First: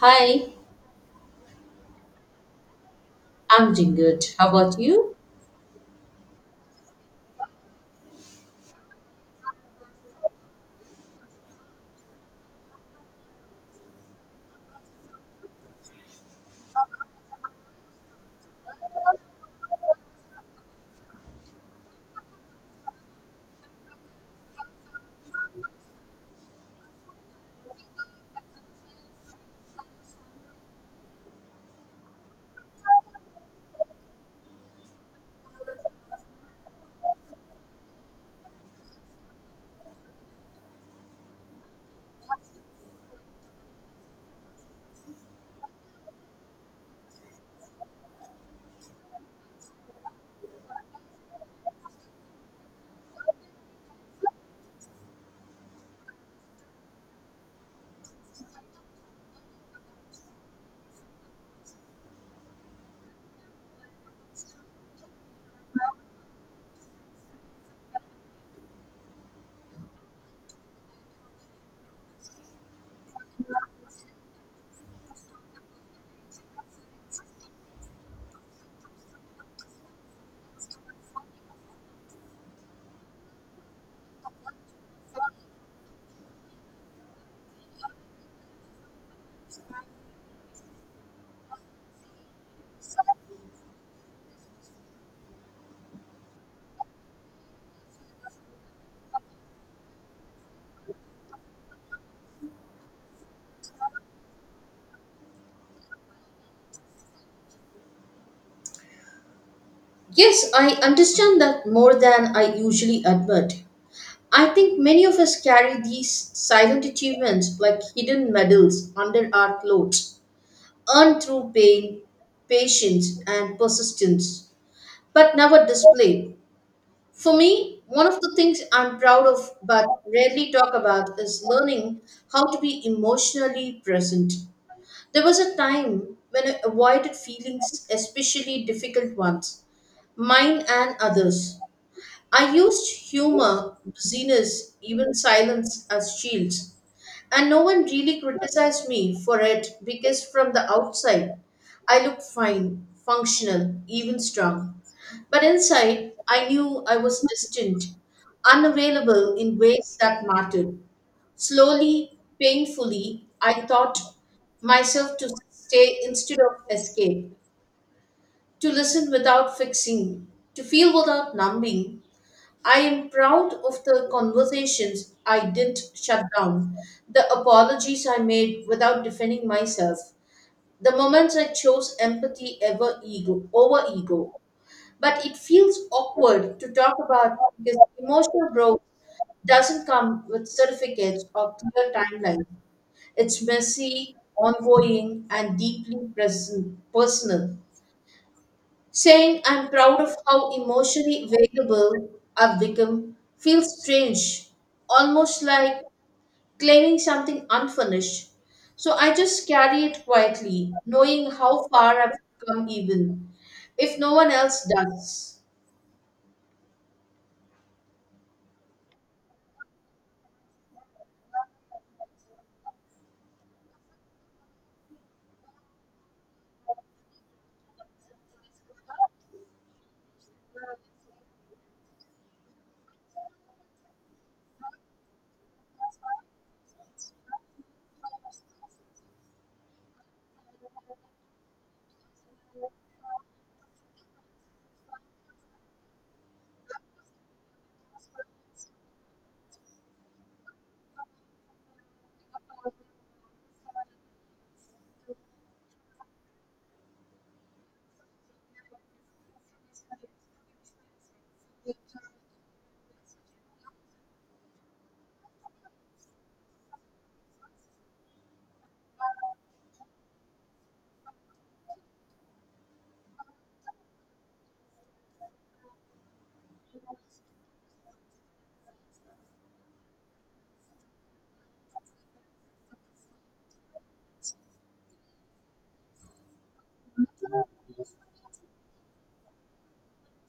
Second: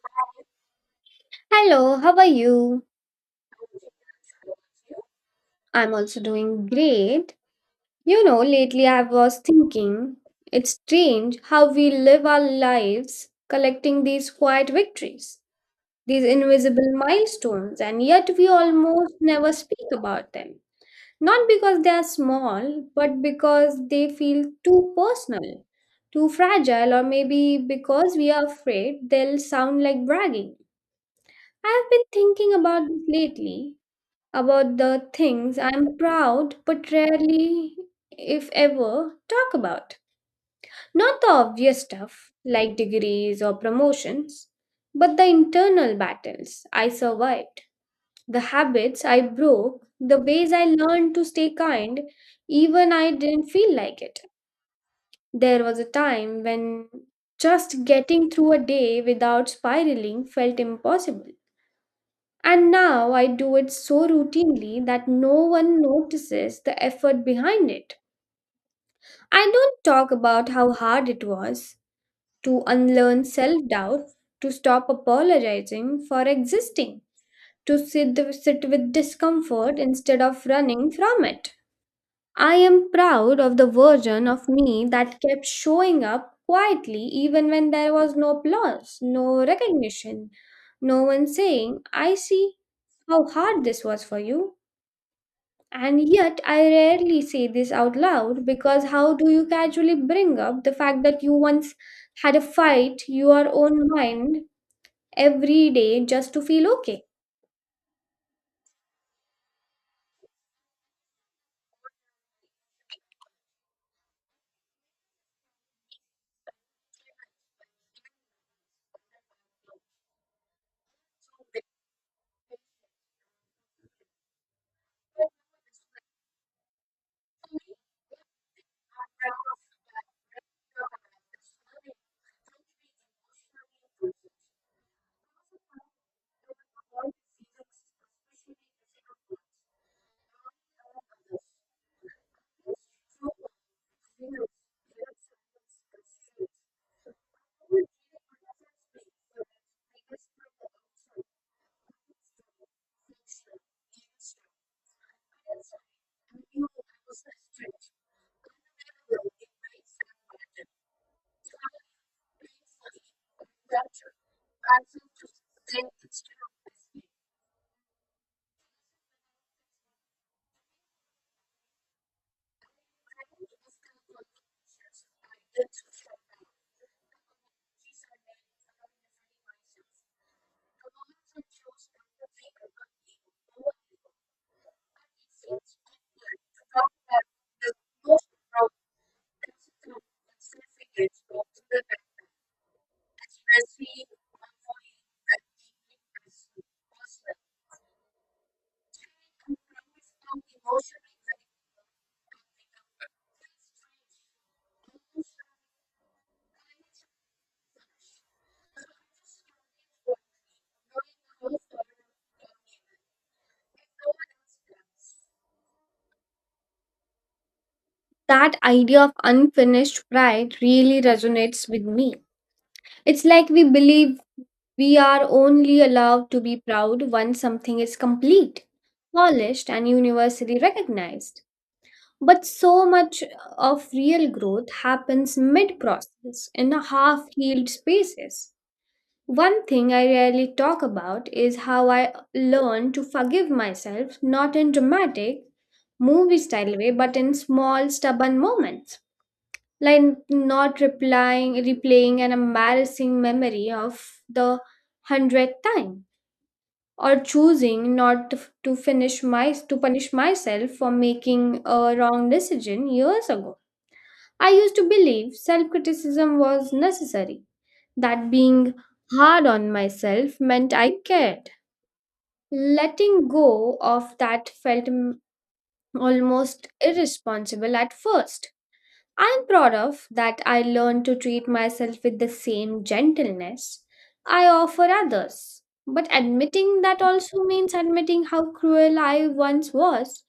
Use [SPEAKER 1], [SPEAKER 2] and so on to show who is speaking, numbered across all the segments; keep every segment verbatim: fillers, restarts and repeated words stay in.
[SPEAKER 1] Hi,
[SPEAKER 2] Hello, how are you?
[SPEAKER 1] I'm doing good. How about you?
[SPEAKER 2] I'm also doing great. You know, lately I was thinking it's strange how we live our lives collecting these quiet victories, these invisible milestones, and yet we almost never speak about them. Not because they are small, but because they feel too personal, too fragile, or maybe because we are afraid they'll sound like bragging. I've been thinking about this lately about the things I'm proud but rarely, if ever, talk about. Not the obvious stuff like degrees or promotions, but the internal battles I survived, the habits I broke, the ways I learned to stay kind even I didn't feel like it. There was a time when just getting through a day without spiraling felt impossible. And now I do it so routinely that no one notices the effort behind it. I don't talk about how hard it was to unlearn self doubt, to stop apologizing for existing, to sit, sit with discomfort instead of running from it. I am proud of the version of me that kept showing up quietly even when there was no applause, no recognition, no one saying, I see how hard this was for you. And yet, I rarely say this out loud because how do you casually bring up the fact that you once had a fight, your own mind, every day just to feel okay?
[SPEAKER 1] Yes, I understand that more than I usually admit. I think many of us carry these silent achievements like hidden medals under our clothes, earned through pain, patience, and persistence, but never displayed. For me, one of the things I'm proud of but rarely talk about is learning how to be emotionally present. There was a time when I avoided feelings, especially difficult ones, mine and others. I used humor, busyness, even silence as shields. And no one really criticized me for it because from the outside, I looked fine, functional, even strong. But inside, I knew I was distant, unavailable in ways that mattered. Slowly, painfully, I taught myself to stay instead of escape, to listen without fixing, to feel without numbing. I am proud of the conversations I didn't shut down, the apologies I made without defending myself, the moments I chose empathy ever ego over ego. But it feels awkward to talk about because emotional growth doesn't come with certificates or clear timelines. It's messy, ongoing, and deeply present, personal. Saying I'm proud of how emotionally available I've become feels strange, almost like claiming something unfinished. So I just carry it quietly, knowing how far I've come, even if no one else does.
[SPEAKER 2] That idea of unfinished pride really resonates with me. It's like we believe we are only allowed to be proud once something is complete, polished, and universally recognized. But so much of real growth happens mid process in a half healed spaces. One thing I rarely talk about is how I learn to forgive myself, not in dramatic, movie style way, but in small, stubborn moments. Like not replying, replaying an embarrassing memory of the hundredth time, or choosing not to to finish my to punish myself for making a wrong decision years ago. I used to believe self criticism was necessary, that being hard on myself meant I cared. Letting go of that felt m- almost irresponsible at first. I'm proud of that I learned to treat myself with the same gentleness I offer others. But admitting that also means admitting how cruel I once was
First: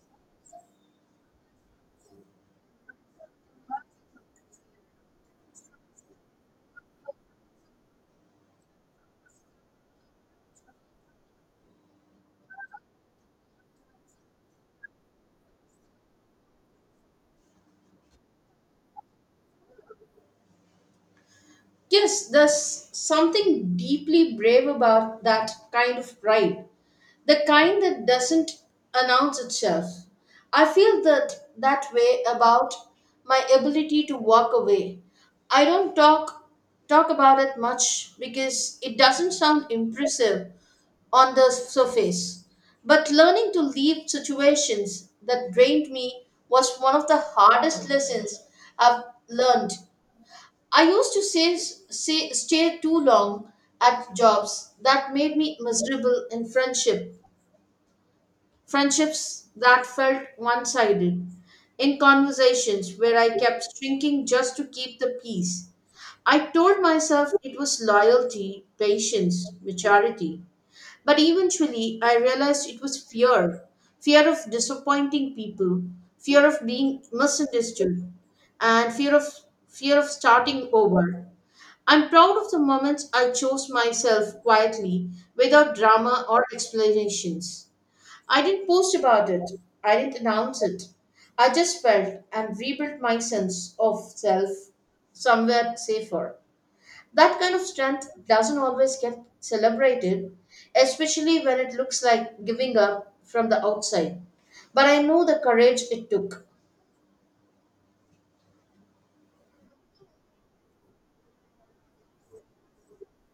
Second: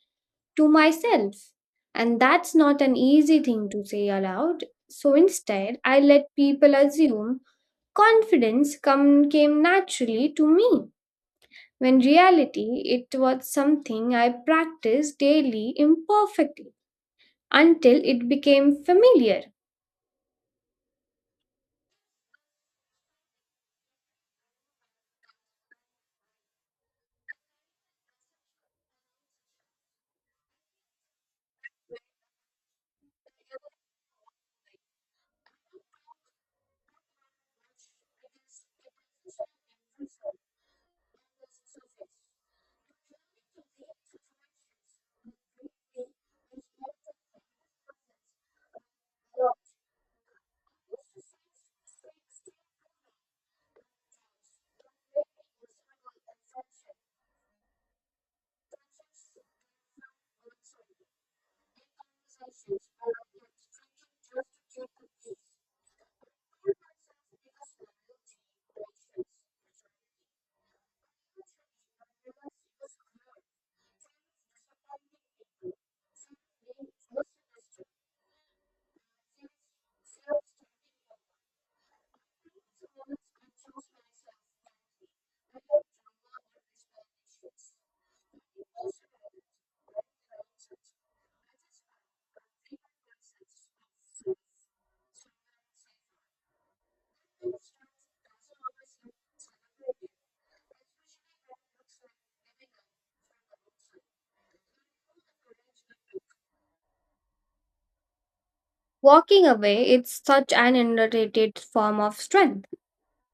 [SPEAKER 2] to myself. And that's not an easy thing to say aloud. So instead, I let people assume confidence come, came naturally to me. When reality, it was something I practiced daily imperfectly until it became familiar.
[SPEAKER 1] Yes, there's something deeply brave about that kind of pride, the kind that doesn't announce itself. I feel that that way about my ability to walk away. I don't talk talk about it much because it doesn't sound impressive on the surface. But learning to leave situations that drained me was one of the hardest lessons I've learned. I used to say, say stay too long at jobs that made me miserable, in friendship friendships that felt one sided, in conversations where I kept shrinking just to keep the peace. I told myself it was loyalty, patience, maturity. But eventually, I realized it was fear fear of disappointing people, fear of being misunderstood, and fear of, fear of starting over. I'm proud of the moments I chose myself quietly without drama or explanations. I didn't post about it. I didn't announce it. I just felt and rebuilt my sense of self somewhere safer. That kind of strength doesn't always get celebrated, especially when it looks like giving up from the outside. But I know the courage it took.
[SPEAKER 2] Walking away, it's such an underrated form of strength.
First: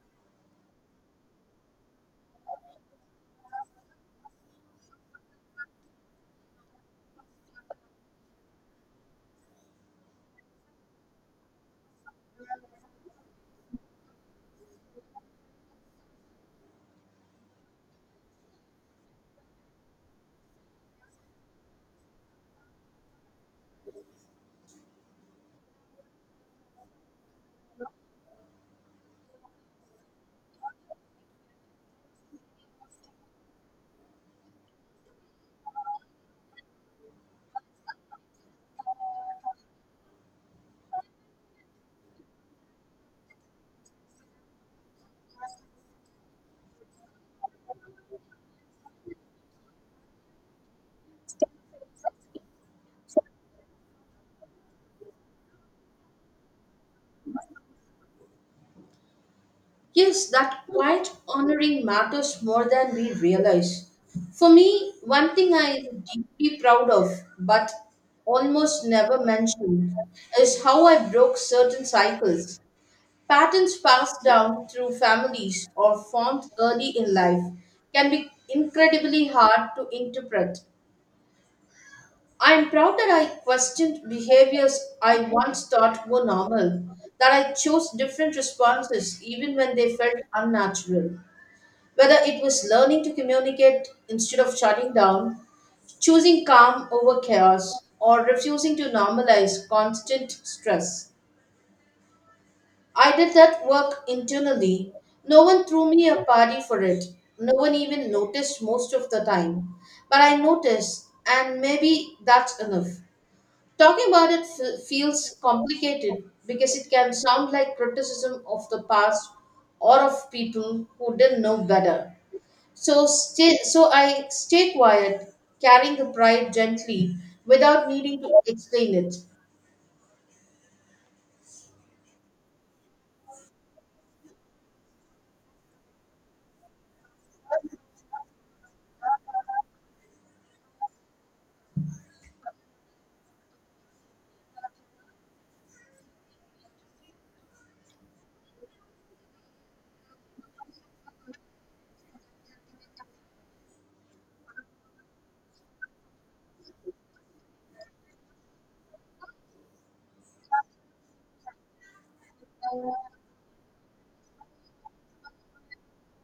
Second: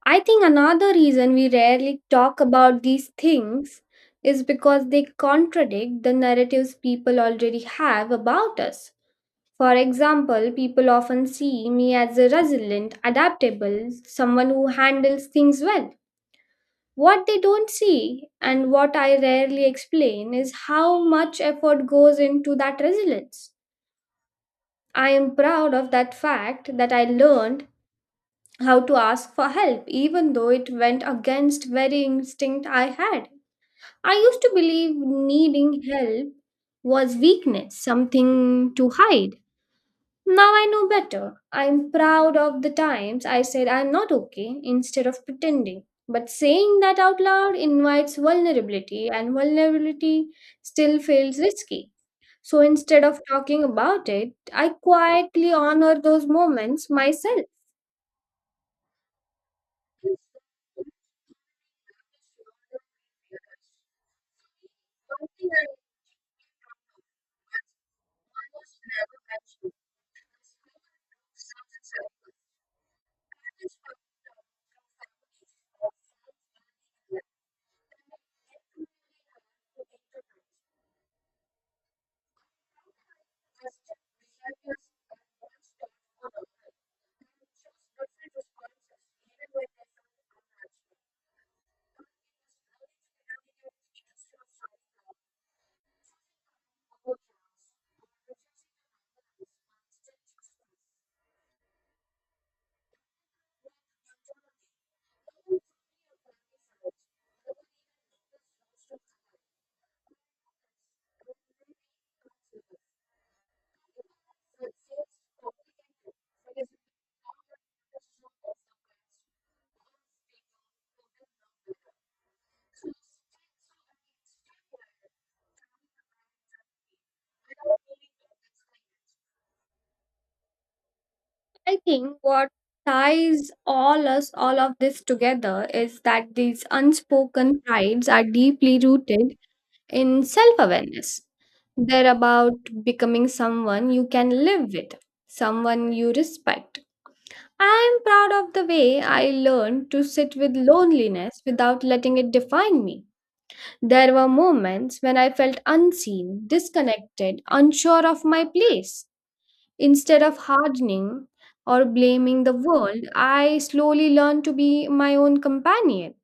[SPEAKER 2] I think another reason we rarely talk about these things is because they contradict the narratives people already have about us. For example, people often see me as a resilient, adaptable, someone who handles things well. What they don't see, and what I rarely explain, is how much effort goes into that resilience. I am proud of that fact that I learned how to ask for help, even though it went against very instinct I had. I used to believe needing help was weakness, something to hide. Now I know better. I'm proud of the times I said I'm not okay instead of pretending. But saying that out loud invites vulnerability, and vulnerability still feels risky. So instead of talking about it, I quietly honor those moments myself.
[SPEAKER 1] Yes, that quiet honoring matters more than we realize. For me, one thing I am deeply proud of, but almost never mentioned, is how I broke certain cycles. Patterns passed down through families or formed early in life can be incredibly hard to interpret. I am proud that I questioned behaviors I once thought were normal, that I chose different responses even when they felt unnatural. Whether it was learning to communicate instead of shutting down, choosing calm over chaos, or refusing to normalize constant stress. I did that work internally. No one threw me a party for it. No one even noticed most of the time. But I noticed, and maybe that's enough. Talking about it f- feels complicated because it can sound like criticism of the past or of people who didn't know better. So, stay, so I stay quiet, carrying the pride gently without needing to explain it.
[SPEAKER 2] I think what ties all us, all of this together, is that these unspoken prides are deeply rooted in self awareness. They're about becoming someone you can live with, someone you respect. I'm proud of the way I learned to sit with loneliness without letting it define me. There were moments when I felt unseen, disconnected, unsure of my place. Instead of hardening or blaming the world, I slowly learned to be my own companion.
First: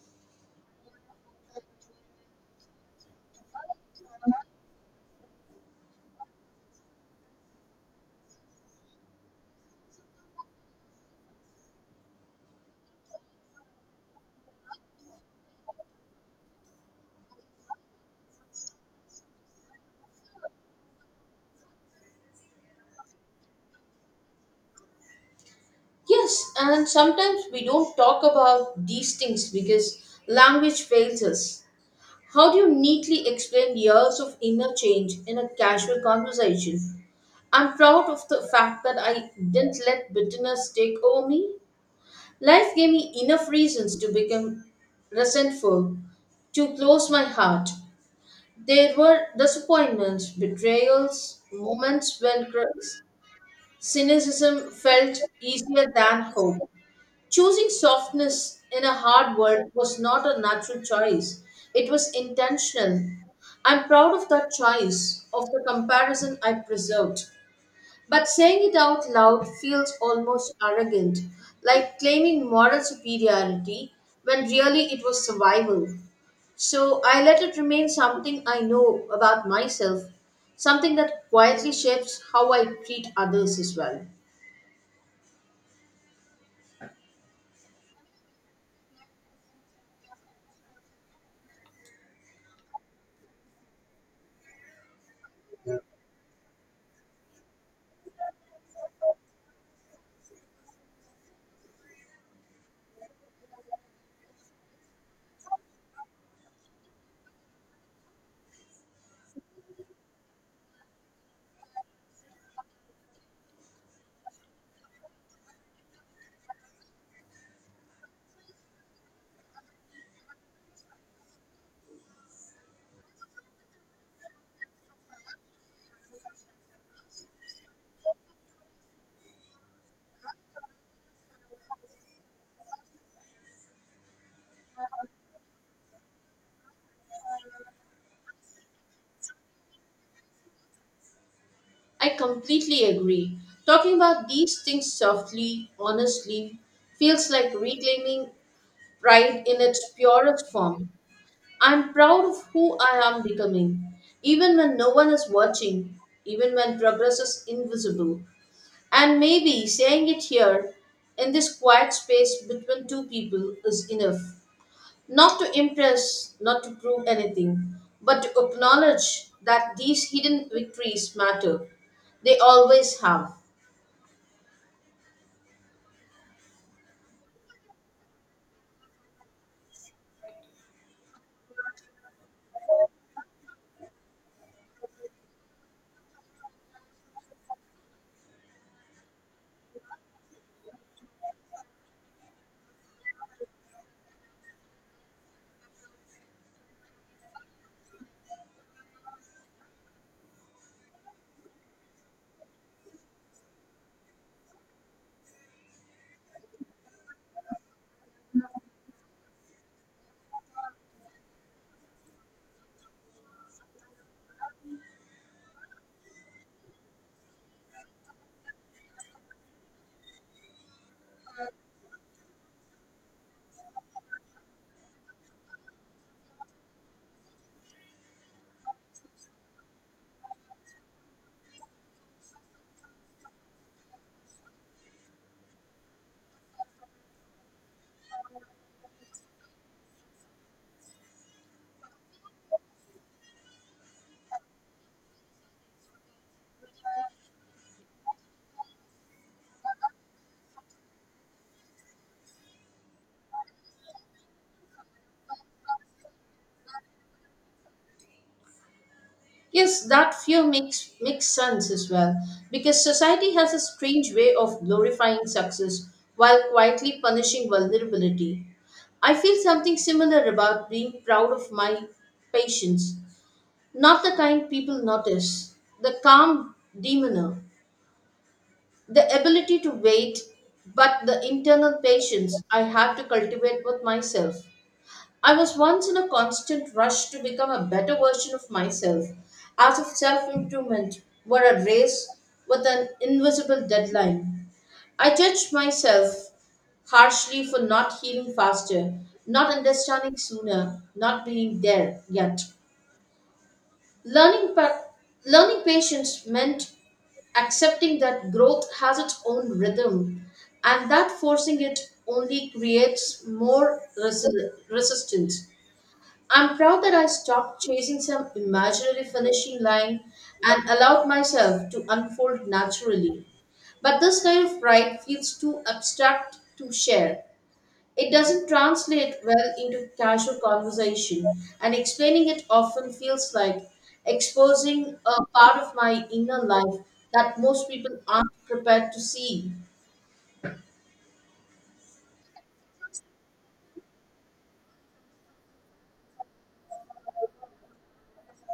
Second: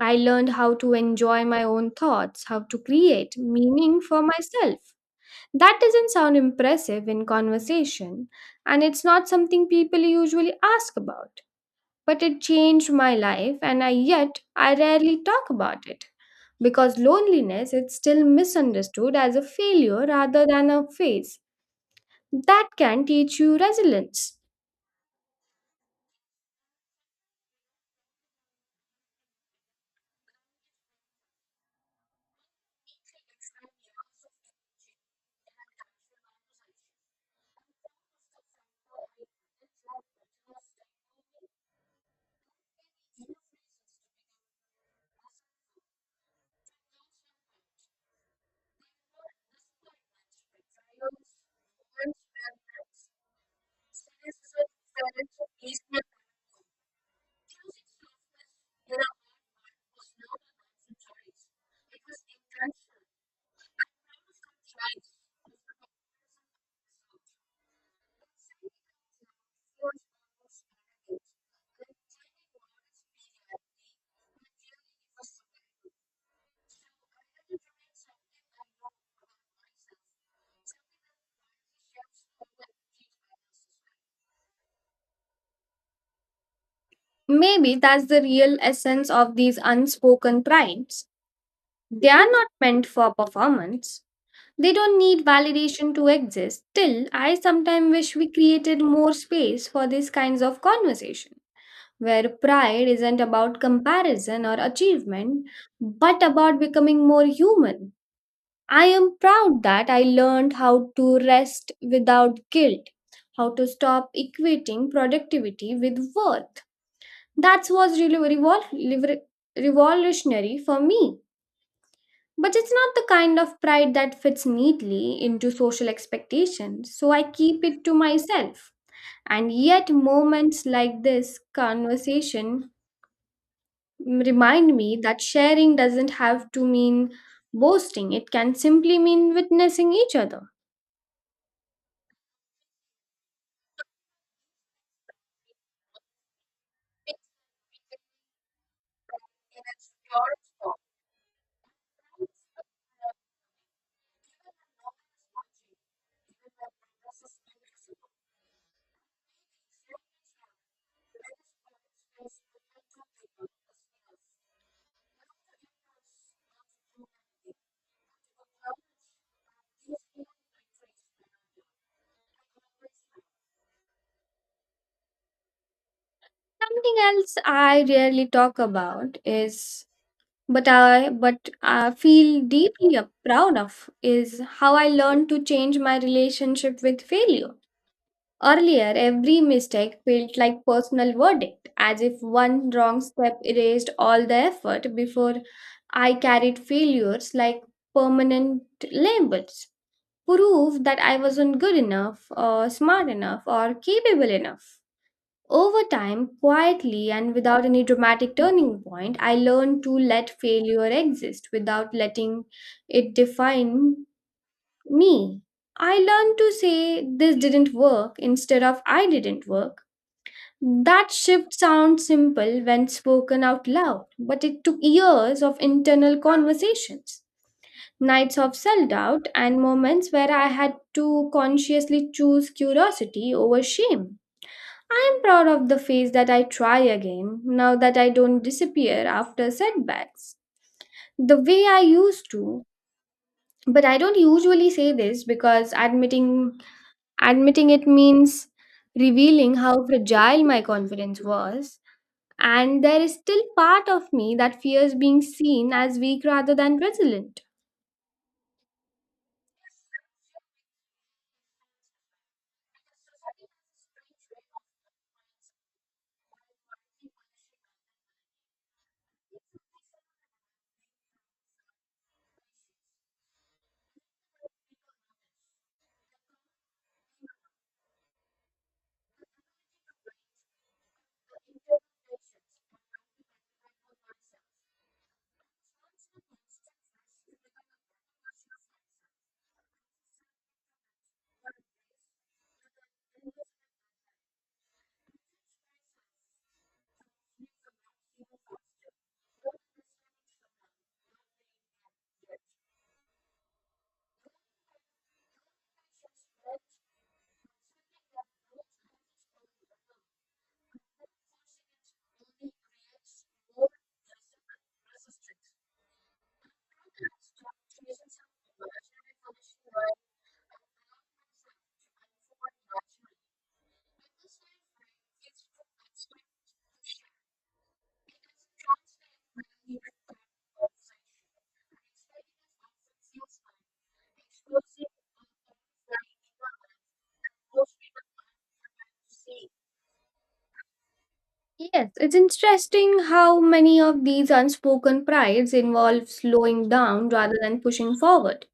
[SPEAKER 2] I learned how to enjoy my own thoughts, how to create meaning for myself. That doesn't sound impressive in conversation, and it's not something people usually ask about. But it changed my life, and I yet I rarely talk about it because loneliness is still misunderstood as a failure rather than a phase. That can teach you resilience.
[SPEAKER 1] Yes, and sometimes we don't talk about these things because language fails us. How do you neatly explain years of inner change in a casual conversation? I'm proud of the fact that I didn't let bitterness take over me. Life gave me enough reasons to become resentful, to close my heart. There were disappointments, betrayals, moments when cr- cynicism felt easier than hope. Choosing softness in a hard world was not a natural choice, it was intentional. I'm proud of that choice, of the comparison I preserved. But saying it out loud feels almost arrogant, like claiming moral superiority when really it was survival. So I let it remain something I know about myself, something that quietly shapes how I treat others as well.
[SPEAKER 2] Maybe that's the real essence of these unspoken primes. They are not meant for performance. They don't need validation to exist. Still, I sometimes wish we created more space for these kinds of conversation, where pride isn't about comparison or achievement, but about becoming more human. I am proud that I learned how to rest without guilt, how to stop equating productivity with worth that was really revol- liver- revolutionary for me. But it's not the kind of pride that fits neatly into social expectations, so I keep it to myself. And yet, moments like this conversation remind me that sharing doesn't have to mean boasting, it can simply mean witnessing each other.
[SPEAKER 1] I completely agree. Talking about these things softly, honestly, feels like reclaiming pride in its purest form. I'm proud of who I am becoming, even when no one is watching, even when progress is invisible. And maybe saying it here in this quiet space between two people is enough. Not to impress, not to prove anything, but to acknowledge that these hidden victories matter. They always have.
[SPEAKER 2] Something else I rarely talk about is but I but I feel deeply proud of is how I learned to change my relationship with failure. Earlier, every mistake felt like personal verdict, as if one wrong step erased all the effort before I carried failures like permanent labels, proof that I wasn't good enough or smart enough or capable enough. Over time, quietly and without any dramatic turning point, I learned to let failure exist without letting it define me. I learned to say this didn't work instead of I didn't work. That shift sounds simple when spoken out loud, but it took years of internal conversations, nights of self doubt, and moments where I had to consciously choose curiosity over shame. I am proud of the phase that I try again now that I don't disappear after setbacks the way I used to. But I don't usually say this because admitting admitting it means revealing how fragile my confidence was and there is still part of me that fears being seen as weak rather than resilient.
[SPEAKER 1] Yes, that fear makes makes sense as well, because society has a strange way of glorifying success while quietly punishing vulnerability. I feel something similar about being proud of my patience. Not the kind people notice, the calm demeanor, the ability to wait, but the internal patience I have to cultivate with myself. I was once in a constant rush to become a better version of myself, as if self improvement were a race with an invisible deadline. I judged myself harshly for not healing faster, not understanding sooner, not being there yet. Learning, pa- learning patience meant accepting that growth has its own rhythm and that forcing it only creates more resi- resistance. I'm proud that I stopped chasing some imaginary finishing line and allowed myself to unfold naturally. But this kind of pride feels too abstract to share. It doesn't translate well into casual conversation, and explaining it often feels like exposing a part of my inner life that most people aren't prepared to see.
[SPEAKER 2] Yes, it's interesting how many of these unspoken prides involve slowing down rather than pushing forward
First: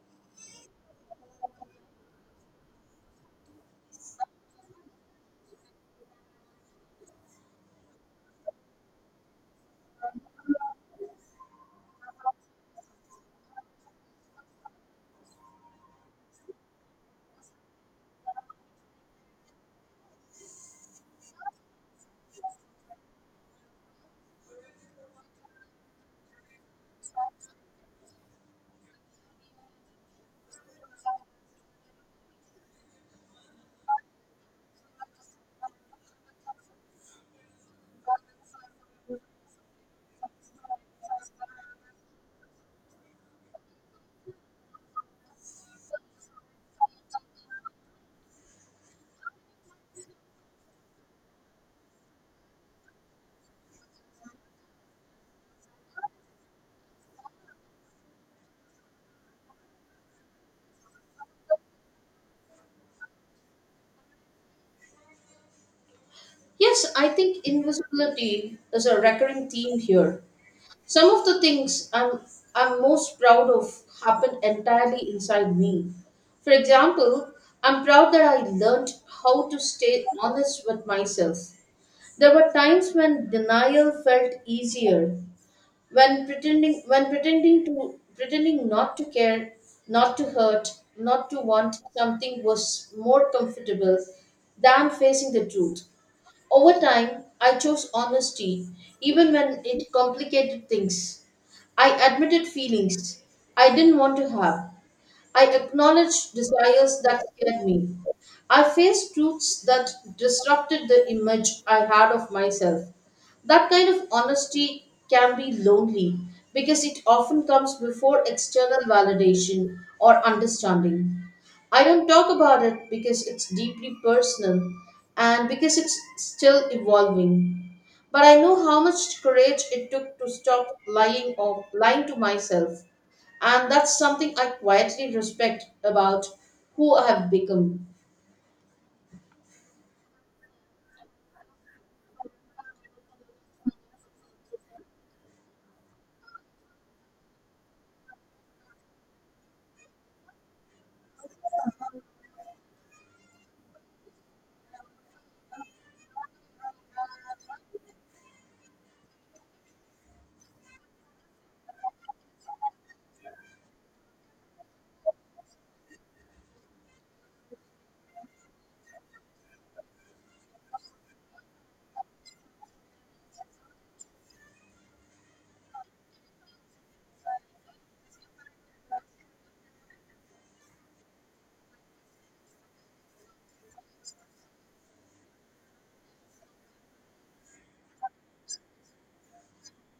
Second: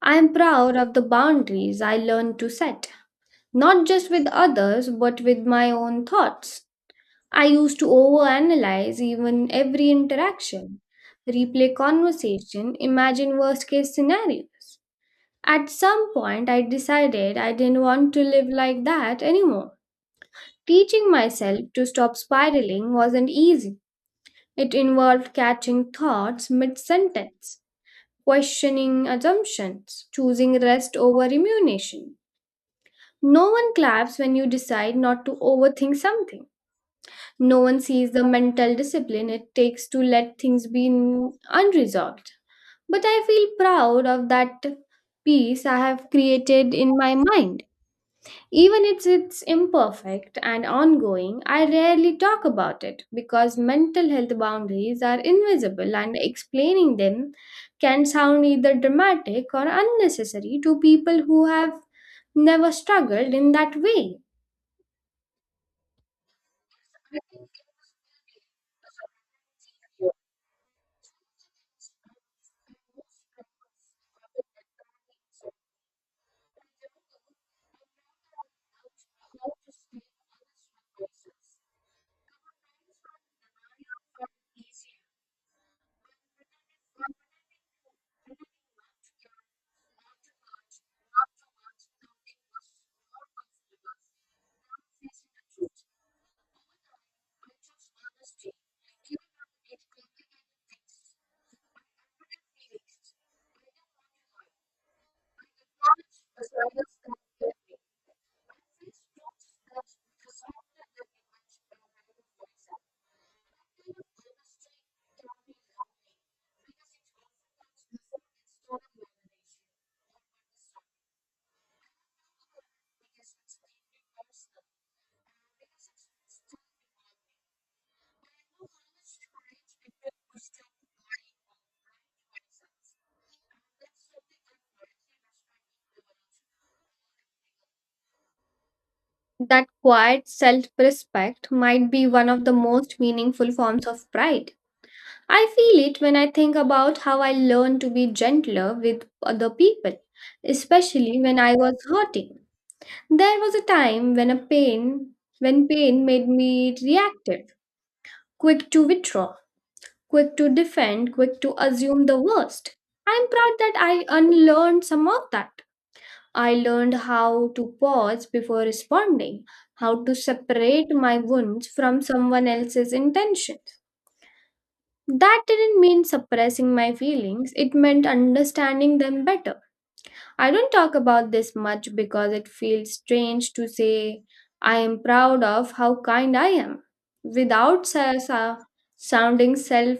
[SPEAKER 2] I am proud of the boundaries I learned to set, not just with others, but with my own thoughts. I used to overanalyze even every interaction, replay conversation, imagine worst case scenarios. At some point, I decided I didn't want to live like that anymore. Teaching myself to stop spiraling wasn't easy. It involved catching thoughts mid sentence, questioning assumptions, choosing rest over remuneration. No one claps when you decide not to overthink something. No one sees the mental discipline it takes to let things be n- unresolved. But I feel proud of that peace I have created in my mind. Even if it's imperfect and ongoing, I rarely talk about it because mental health boundaries are invisible and explaining them can sound either dramatic or unnecessary to people who have never struggled in that way.
[SPEAKER 1] Yes, I think invisibility is a recurring theme here. Some of the things I'm, I'm most proud of happened entirely inside me. For example, I'm proud that I learned how to stay honest with myself. There were times when denial felt easier, when pretending when pretending to pretending not to care, not to hurt, not to want something was more comfortable than facing the truth. Over time, I chose honesty even when it complicated things. I admitted feelings I didn't want to have. I acknowledged desires that scared me. I faced truths that disrupted the image I had of myself. That kind of honesty can be lonely because it often comes before external validation or understanding. I don't talk about it because it's deeply personal and because it's still evolving. But I know how much courage it took to stop lying or lying to myself, and that's something I quietly respect about who I have become.
[SPEAKER 2] That quiet self respect might be one of the most meaningful forms of pride. I feel it when I think about how I learned to be gentler with other people, especially when I was hurting. There was a time when a pain when pain made me reactive, quick to withdraw, quick to defend, quick to assume the worst. I'm proud that I unlearned some of that I learned how to pause before responding, how to separate my wounds from someone else's intentions. That didn't mean suppressing my feelings, it meant understanding them better. I don't talk about this much because it feels strange to say I am proud of how kind I am without sa- sa- sounding self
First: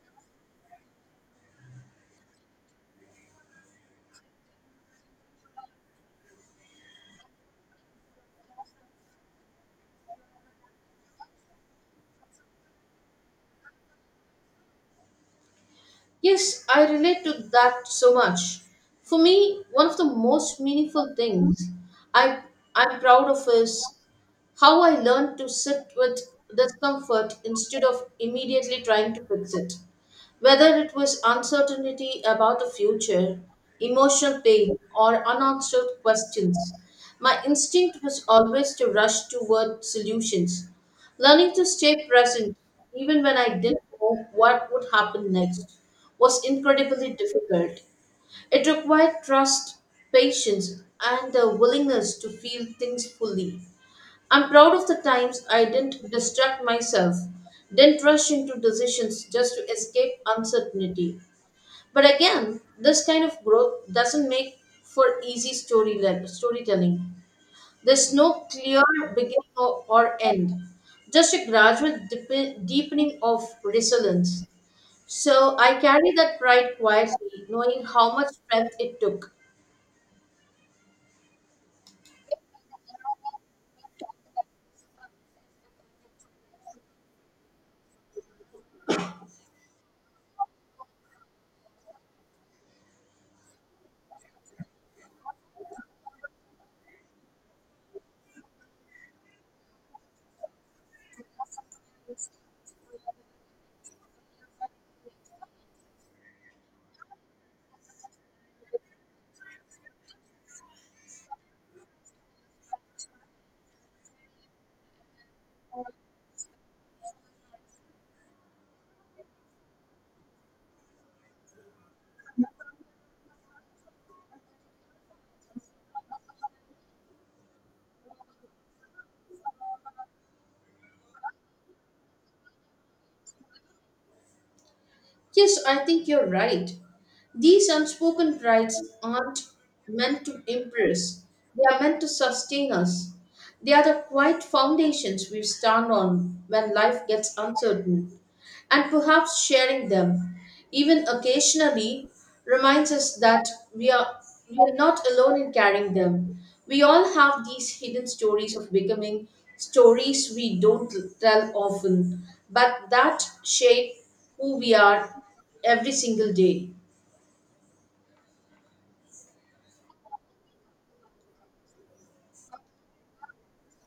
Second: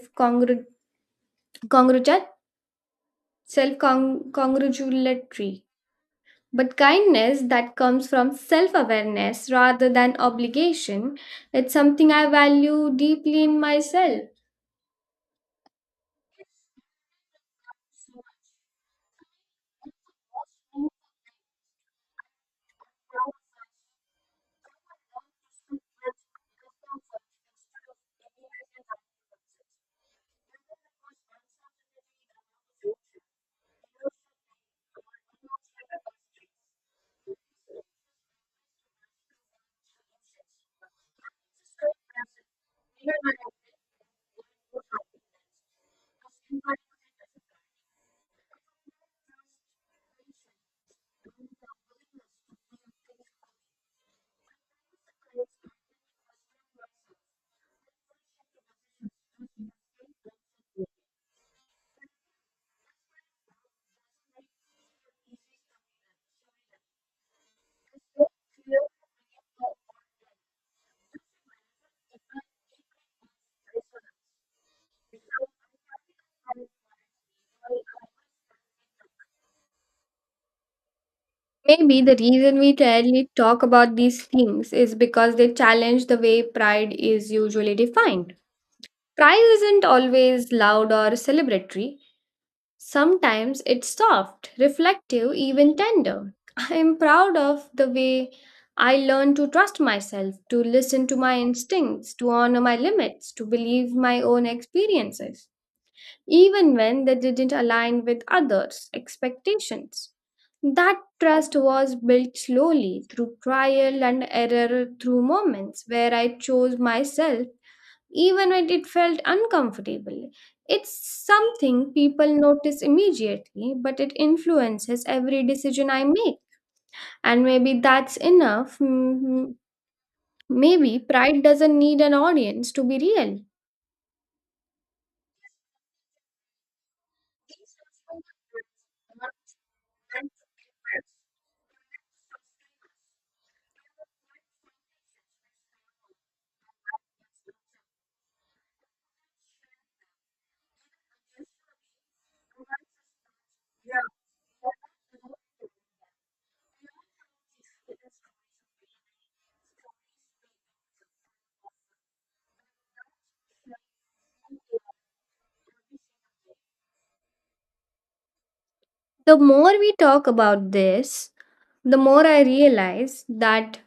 [SPEAKER 2] congratulatory. But kindness that comes from self awareness rather than obligation, it's something I value deeply in myself.
[SPEAKER 1] Yes, I relate to that so much. For me, one of the most meaningful things I I'm proud of is how I learned to sit with discomfort instead of immediately trying to fix it. Whether it was uncertainty about the future, emotional pain, or unanswered questions, my instinct was always to rush toward solutions. Learning to stay present, even when I didn't know what would happen next, was incredibly difficult. It required trust, patience, and the willingness to feel things fully. I'm proud of the times I didn't distract myself, didn't rush into decisions just to escape uncertainty. But again, this kind of growth doesn't make for easy story le- storytelling. There's no clear beginning or, or end, just a gradual dip- deepening of resilience. So I carry that pride quietly, knowing how much strength it took.
[SPEAKER 2] Maybe the reason we rarely talk about these things is because they challenge the way pride is usually defined. Pride isn't always loud or celebratory, sometimes it's soft, reflective, even tender. I am proud of the way I learned to trust myself, to listen to my instincts, to honor my limits, to believe my own experiences, even when they didn't align with others' expectations. That trust was built slowly through trial and error, through moments where I chose myself even when it felt uncomfortable. It's something people notice immediately, but it influences every decision I make. And maybe that's enough. Mm, Maybe pride doesn't need an audience to be real.
[SPEAKER 1] Yes, I think you're right. These unspoken rights aren't meant to impress, they are meant to sustain us. They are the quiet foundations we stand on when life gets uncertain. And perhaps sharing them, even occasionally, reminds us that we are, we are not alone in carrying them. We all have these hidden stories of becoming, stories we don't tell often, but that shape who we are every single day.
[SPEAKER 2] The more we talk about this, the more I realize that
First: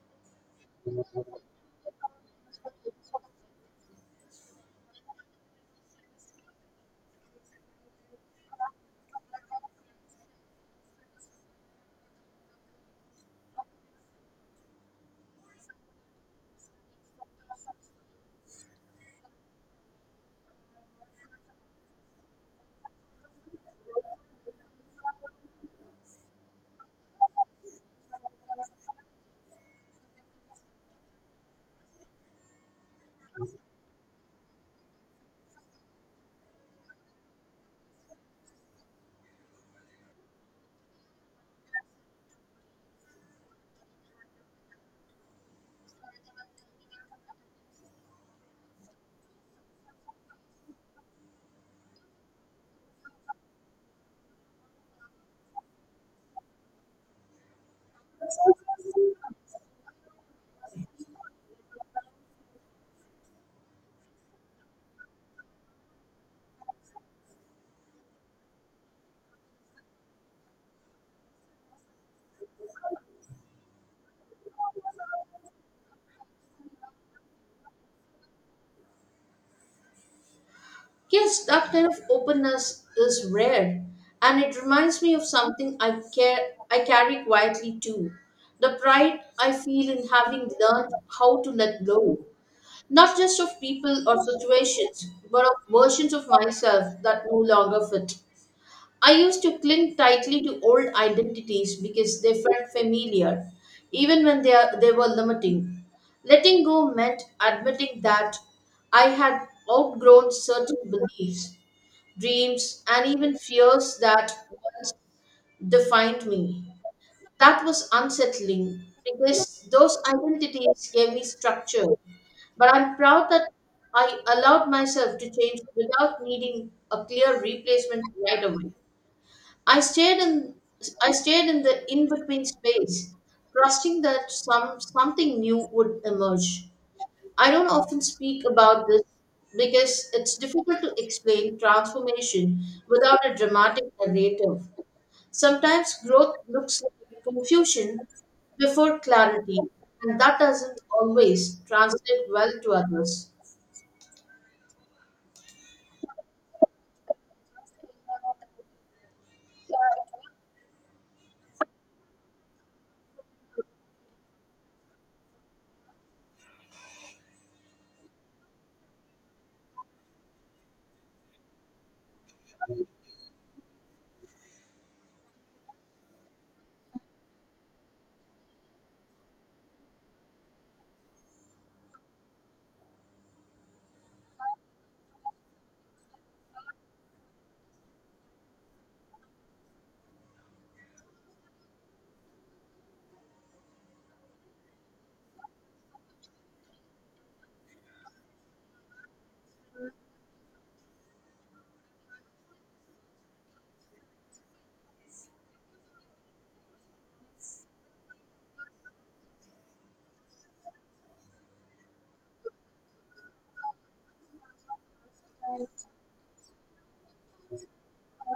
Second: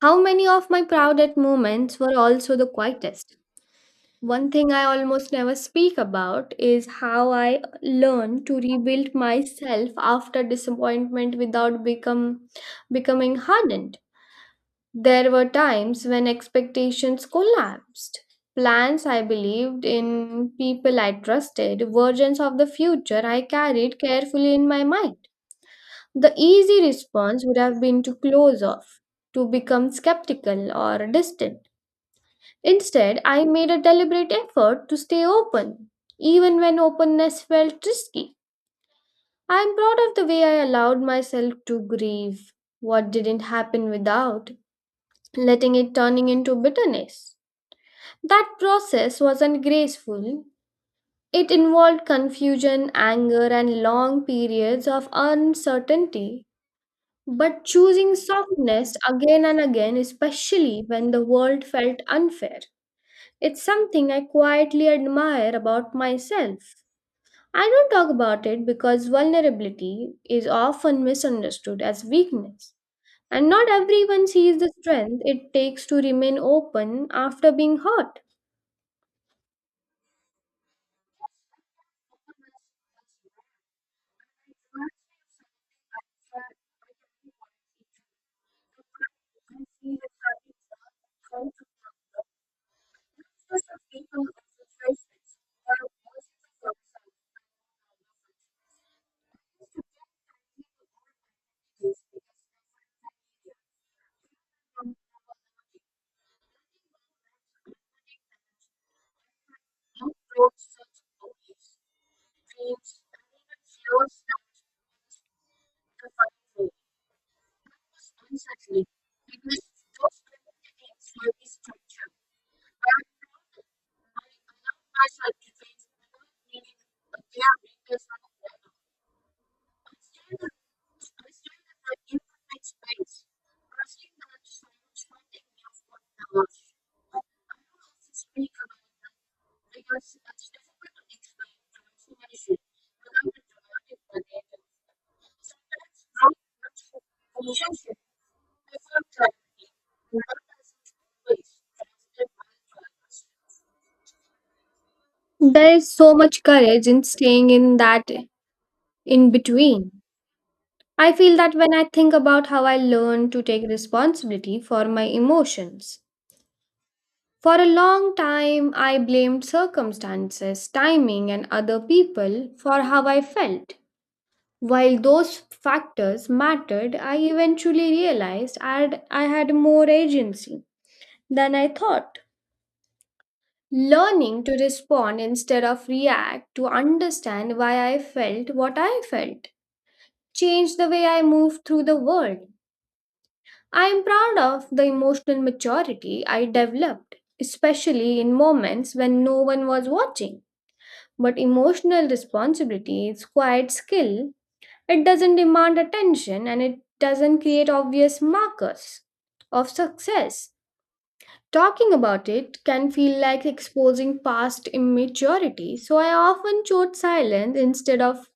[SPEAKER 2] how many of my proudest moments were also the quietest. One thing I almost never speak about is how I learn to rebuild myself after disappointment without become becoming hardened. There were times when expectations collapsed. Plans I believed in, people I trusted, versions of the future I carried carefully in my mind. The easy response would have been to close off, to become skeptical or distant. Instead, I made a deliberate effort to stay open, even when openness felt risky. I'm proud of the way I allowed myself to grieve what didn't happen without letting it turning into bitterness. That process wasn't graceful. It involved confusion, anger, and long periods of uncertainty. But choosing softness again and again, especially when the world felt unfair. It's something I quietly admire about myself. I don't talk about it because vulnerability is often misunderstood as weakness, and not everyone sees the strength it takes to remain open after being hurt.
[SPEAKER 1] Yes, that kind of openness is rare, and it reminds me of something I care I carry quietly too. The pride I feel in having learned how to let go, not just of people or situations, but of versions of myself that no longer fit. I used to cling tightly to old identities because they felt familiar, even when they, are, they were limiting. Letting go meant admitting that I had outgrown certain beliefs, dreams, and even fears that once defined me. That was unsettling because those identities gave me structure. But I'm proud that I allowed myself to change without needing a clear replacement right away. I stayed in I stayed in the in-between space, trusting that some something new would emerge. I don't often speak about this because it's difficult to explain transformation without a dramatic narrative. Sometimes growth looks like confusion before clarity, and that doesn't always translate well to others.
[SPEAKER 2] There is so much courage in staying in that in between. I feel that when I think about how I learned to take responsibility for my emotions, for a long time, I blamed circumstances, timing, and other people for how I felt. While those factors mattered, I eventually realized I'd, I had more agency than I thought. Learning to respond instead of react, to understand why I felt what I felt, changed the way I moved through the world. I am proud of the emotional maturity I developed, especially in moments when no one was watching. But emotional responsibility is quite skill. It doesn't demand attention and it doesn't create obvious markers of success. Talking about it can feel like exposing past immaturity, so I often chose silence instead of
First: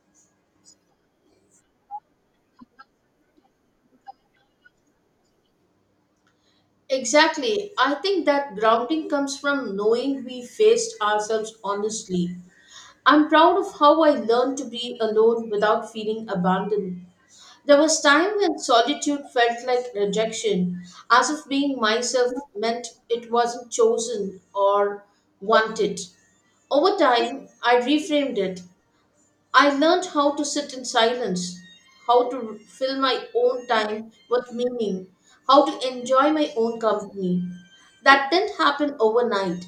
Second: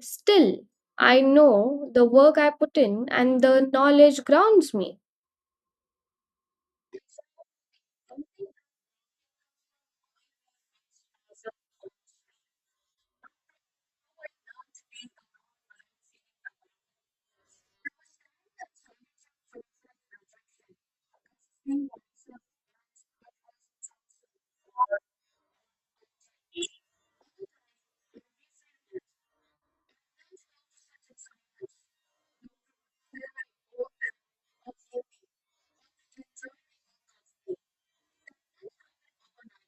[SPEAKER 2] still. I know the work I put in and the knowledge grounds me.
[SPEAKER 1] Exactly. I think that grounding comes from knowing we faced ourselves honestly. I'm proud of how I learned to be alone without feeling abandoned. There was time when solitude felt like rejection, as if being myself meant it wasn't chosen or wanted. Over time, I reframed it. I learned how to sit in silence, how to fill my own time with meaning, how to enjoy my own company. That didn't happen overnight.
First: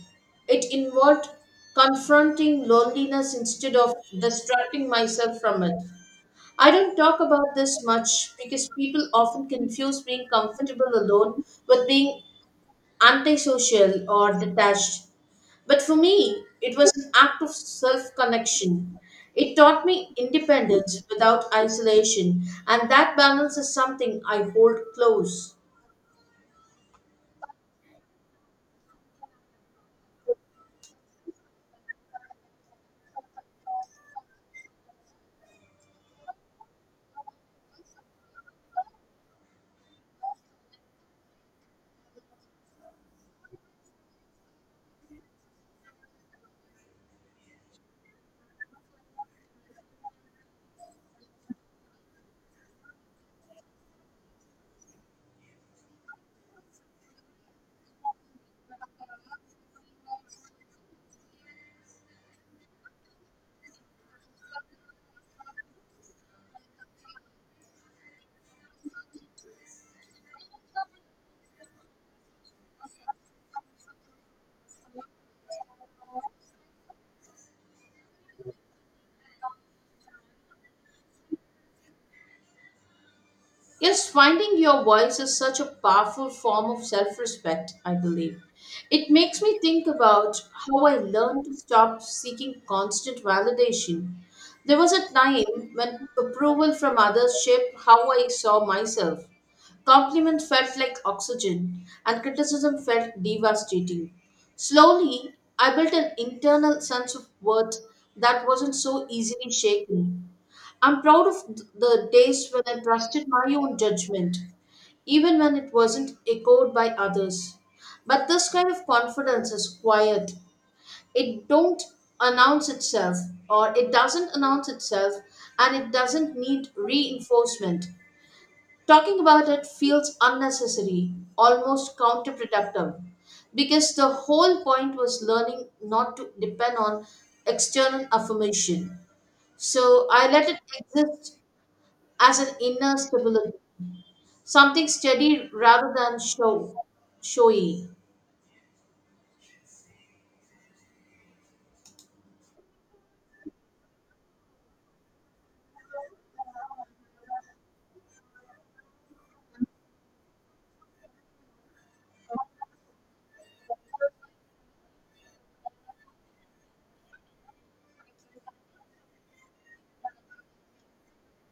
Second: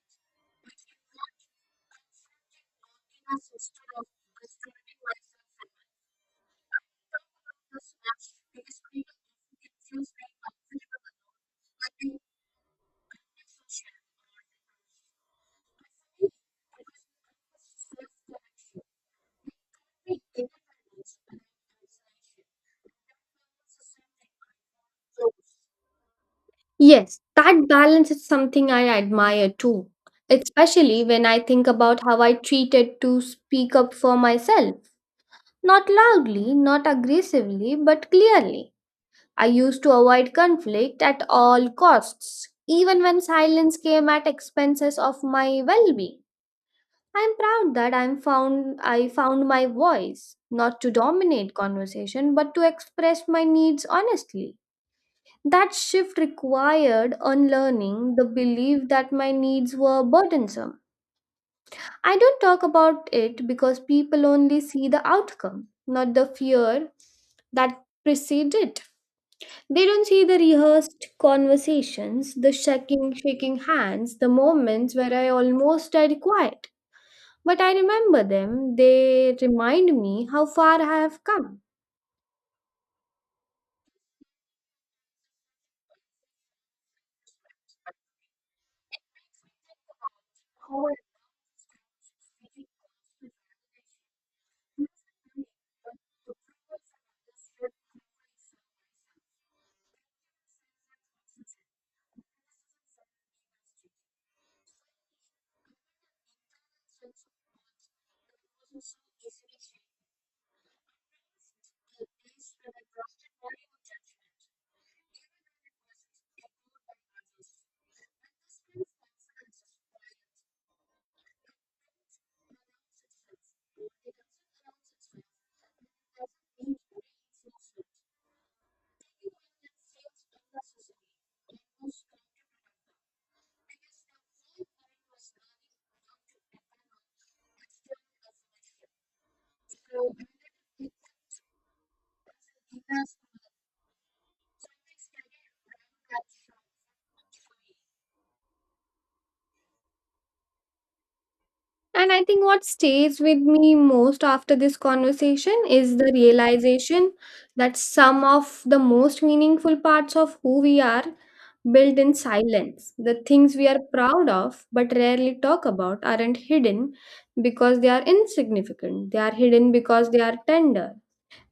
[SPEAKER 1] It involved confronting loneliness instead of distracting myself from it. I don't talk about this much because people often confuse being comfortable alone with being antisocial or detached. But for me, it was an act of self connection. It taught me independence without isolation, and that balance is something I hold close.
[SPEAKER 2] Yes, that balance is something I admire too, especially when I think about how I treated to speak up for myself. Not loudly, not aggressively, but clearly. I used to avoid conflict at all costs, even when silence came at expenses of my well-being. I'm proud that I'm found I found my voice, not to dominate conversation, but to express my needs honestly. That shift required unlearning the belief that my needs were burdensome. I don't talk about it because people only see the outcome, not the fear that precede it. They don't see the rehearsed conversations, the shaking, shaking hands, the moments where I almost died quiet. But I remember them. They remind me how far I have come.
[SPEAKER 1] Yes, finding your voice is such a powerful form of self respect, I believe. It makes me think about how I learned to stop seeking constant validation. There was a time when approval from others shaped how I saw myself. Compliment felt like oxygen, and criticism felt devastating. Slowly, I built an internal sense of worth that wasn't so easily shaken. I'm proud of th- the days when I trusted my own judgment, even when it wasn't echoed by others. But this kind of confidence is quiet. It don't announce itself or it doesn't announce itself and it doesn't need reinforcement. Talking about it feels unnecessary, almost counterproductive, because the whole point was learning not to depend on external affirmation. So I let it exist as an inner stability, something steady rather than show, showy.
[SPEAKER 2] And I think what stays with me most after this conversation is the realization that some of the most meaningful parts of who we are built in silence. The things we are proud of but rarely talk about aren't hidden because they are insignificant. They are hidden because they are tender,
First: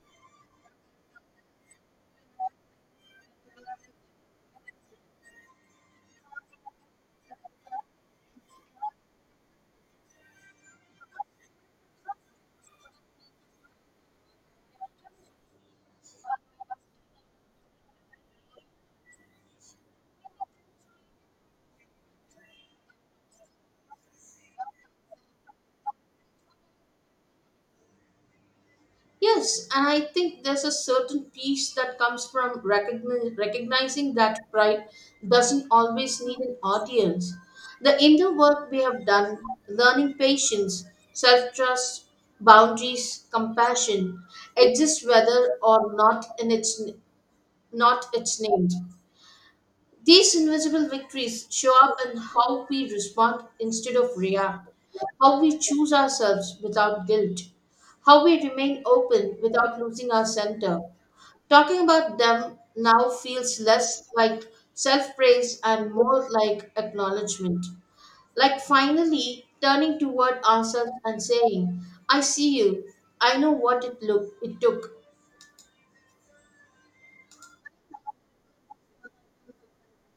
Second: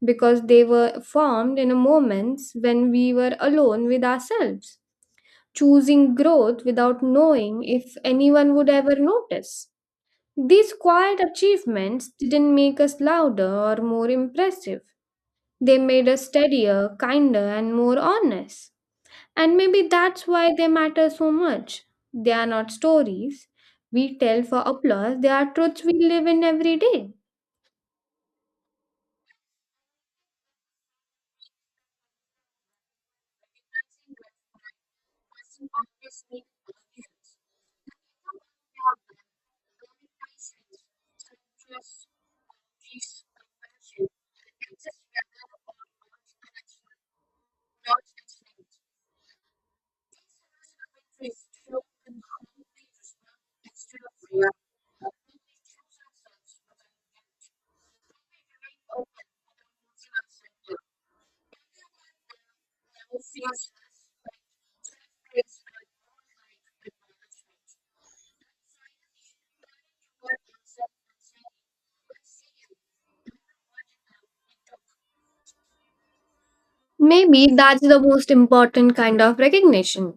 [SPEAKER 2] because they were formed in a moments when we were alone with ourselves, choosing growth without knowing if anyone would ever notice. These quiet achievements didn't make us louder or more impressive. They made us steadier, kinder, and more honest. And maybe that's why they matter so much. They are not stories we tell for applause, they are truths we live in every day.
[SPEAKER 1] Yes, and I think there's a certain peace that comes from recogni- recognizing that pride doesn't always need an audience. The inner work we have done, learning patience, self trust, boundaries, compassion, exists whether or not in its, not its named. These invisible victories show up in how we respond instead of react, how we choose ourselves without guilt, how we remain open without losing our center. Talking about them now feels less like self praise and more like acknowledgement. Like finally turning toward ourselves and saying, I see you, I know what it, look, it took.
[SPEAKER 2] Maybe that's the most important kind of recognition.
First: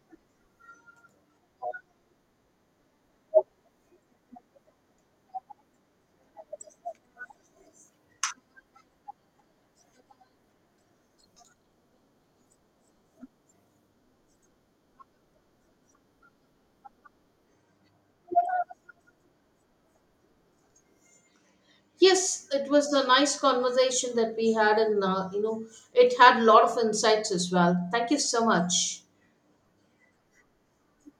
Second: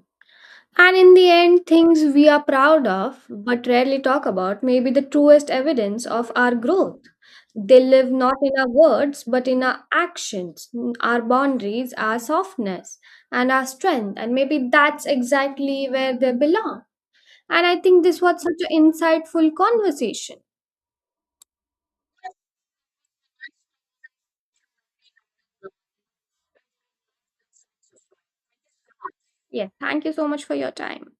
[SPEAKER 2] And in the end, things we are proud of but rarely talk about may be the truest evidence of our growth. They live not in our words but in our actions, our boundaries, our softness, and our strength. And maybe that's exactly where they belong. And I think this was such an insightful conversation.
[SPEAKER 1] Yes, it was a nice conversation that we had, and uh, you know, it had a lot of insights as well. Thank you so much.
[SPEAKER 2] Yes, thank you so much for your time.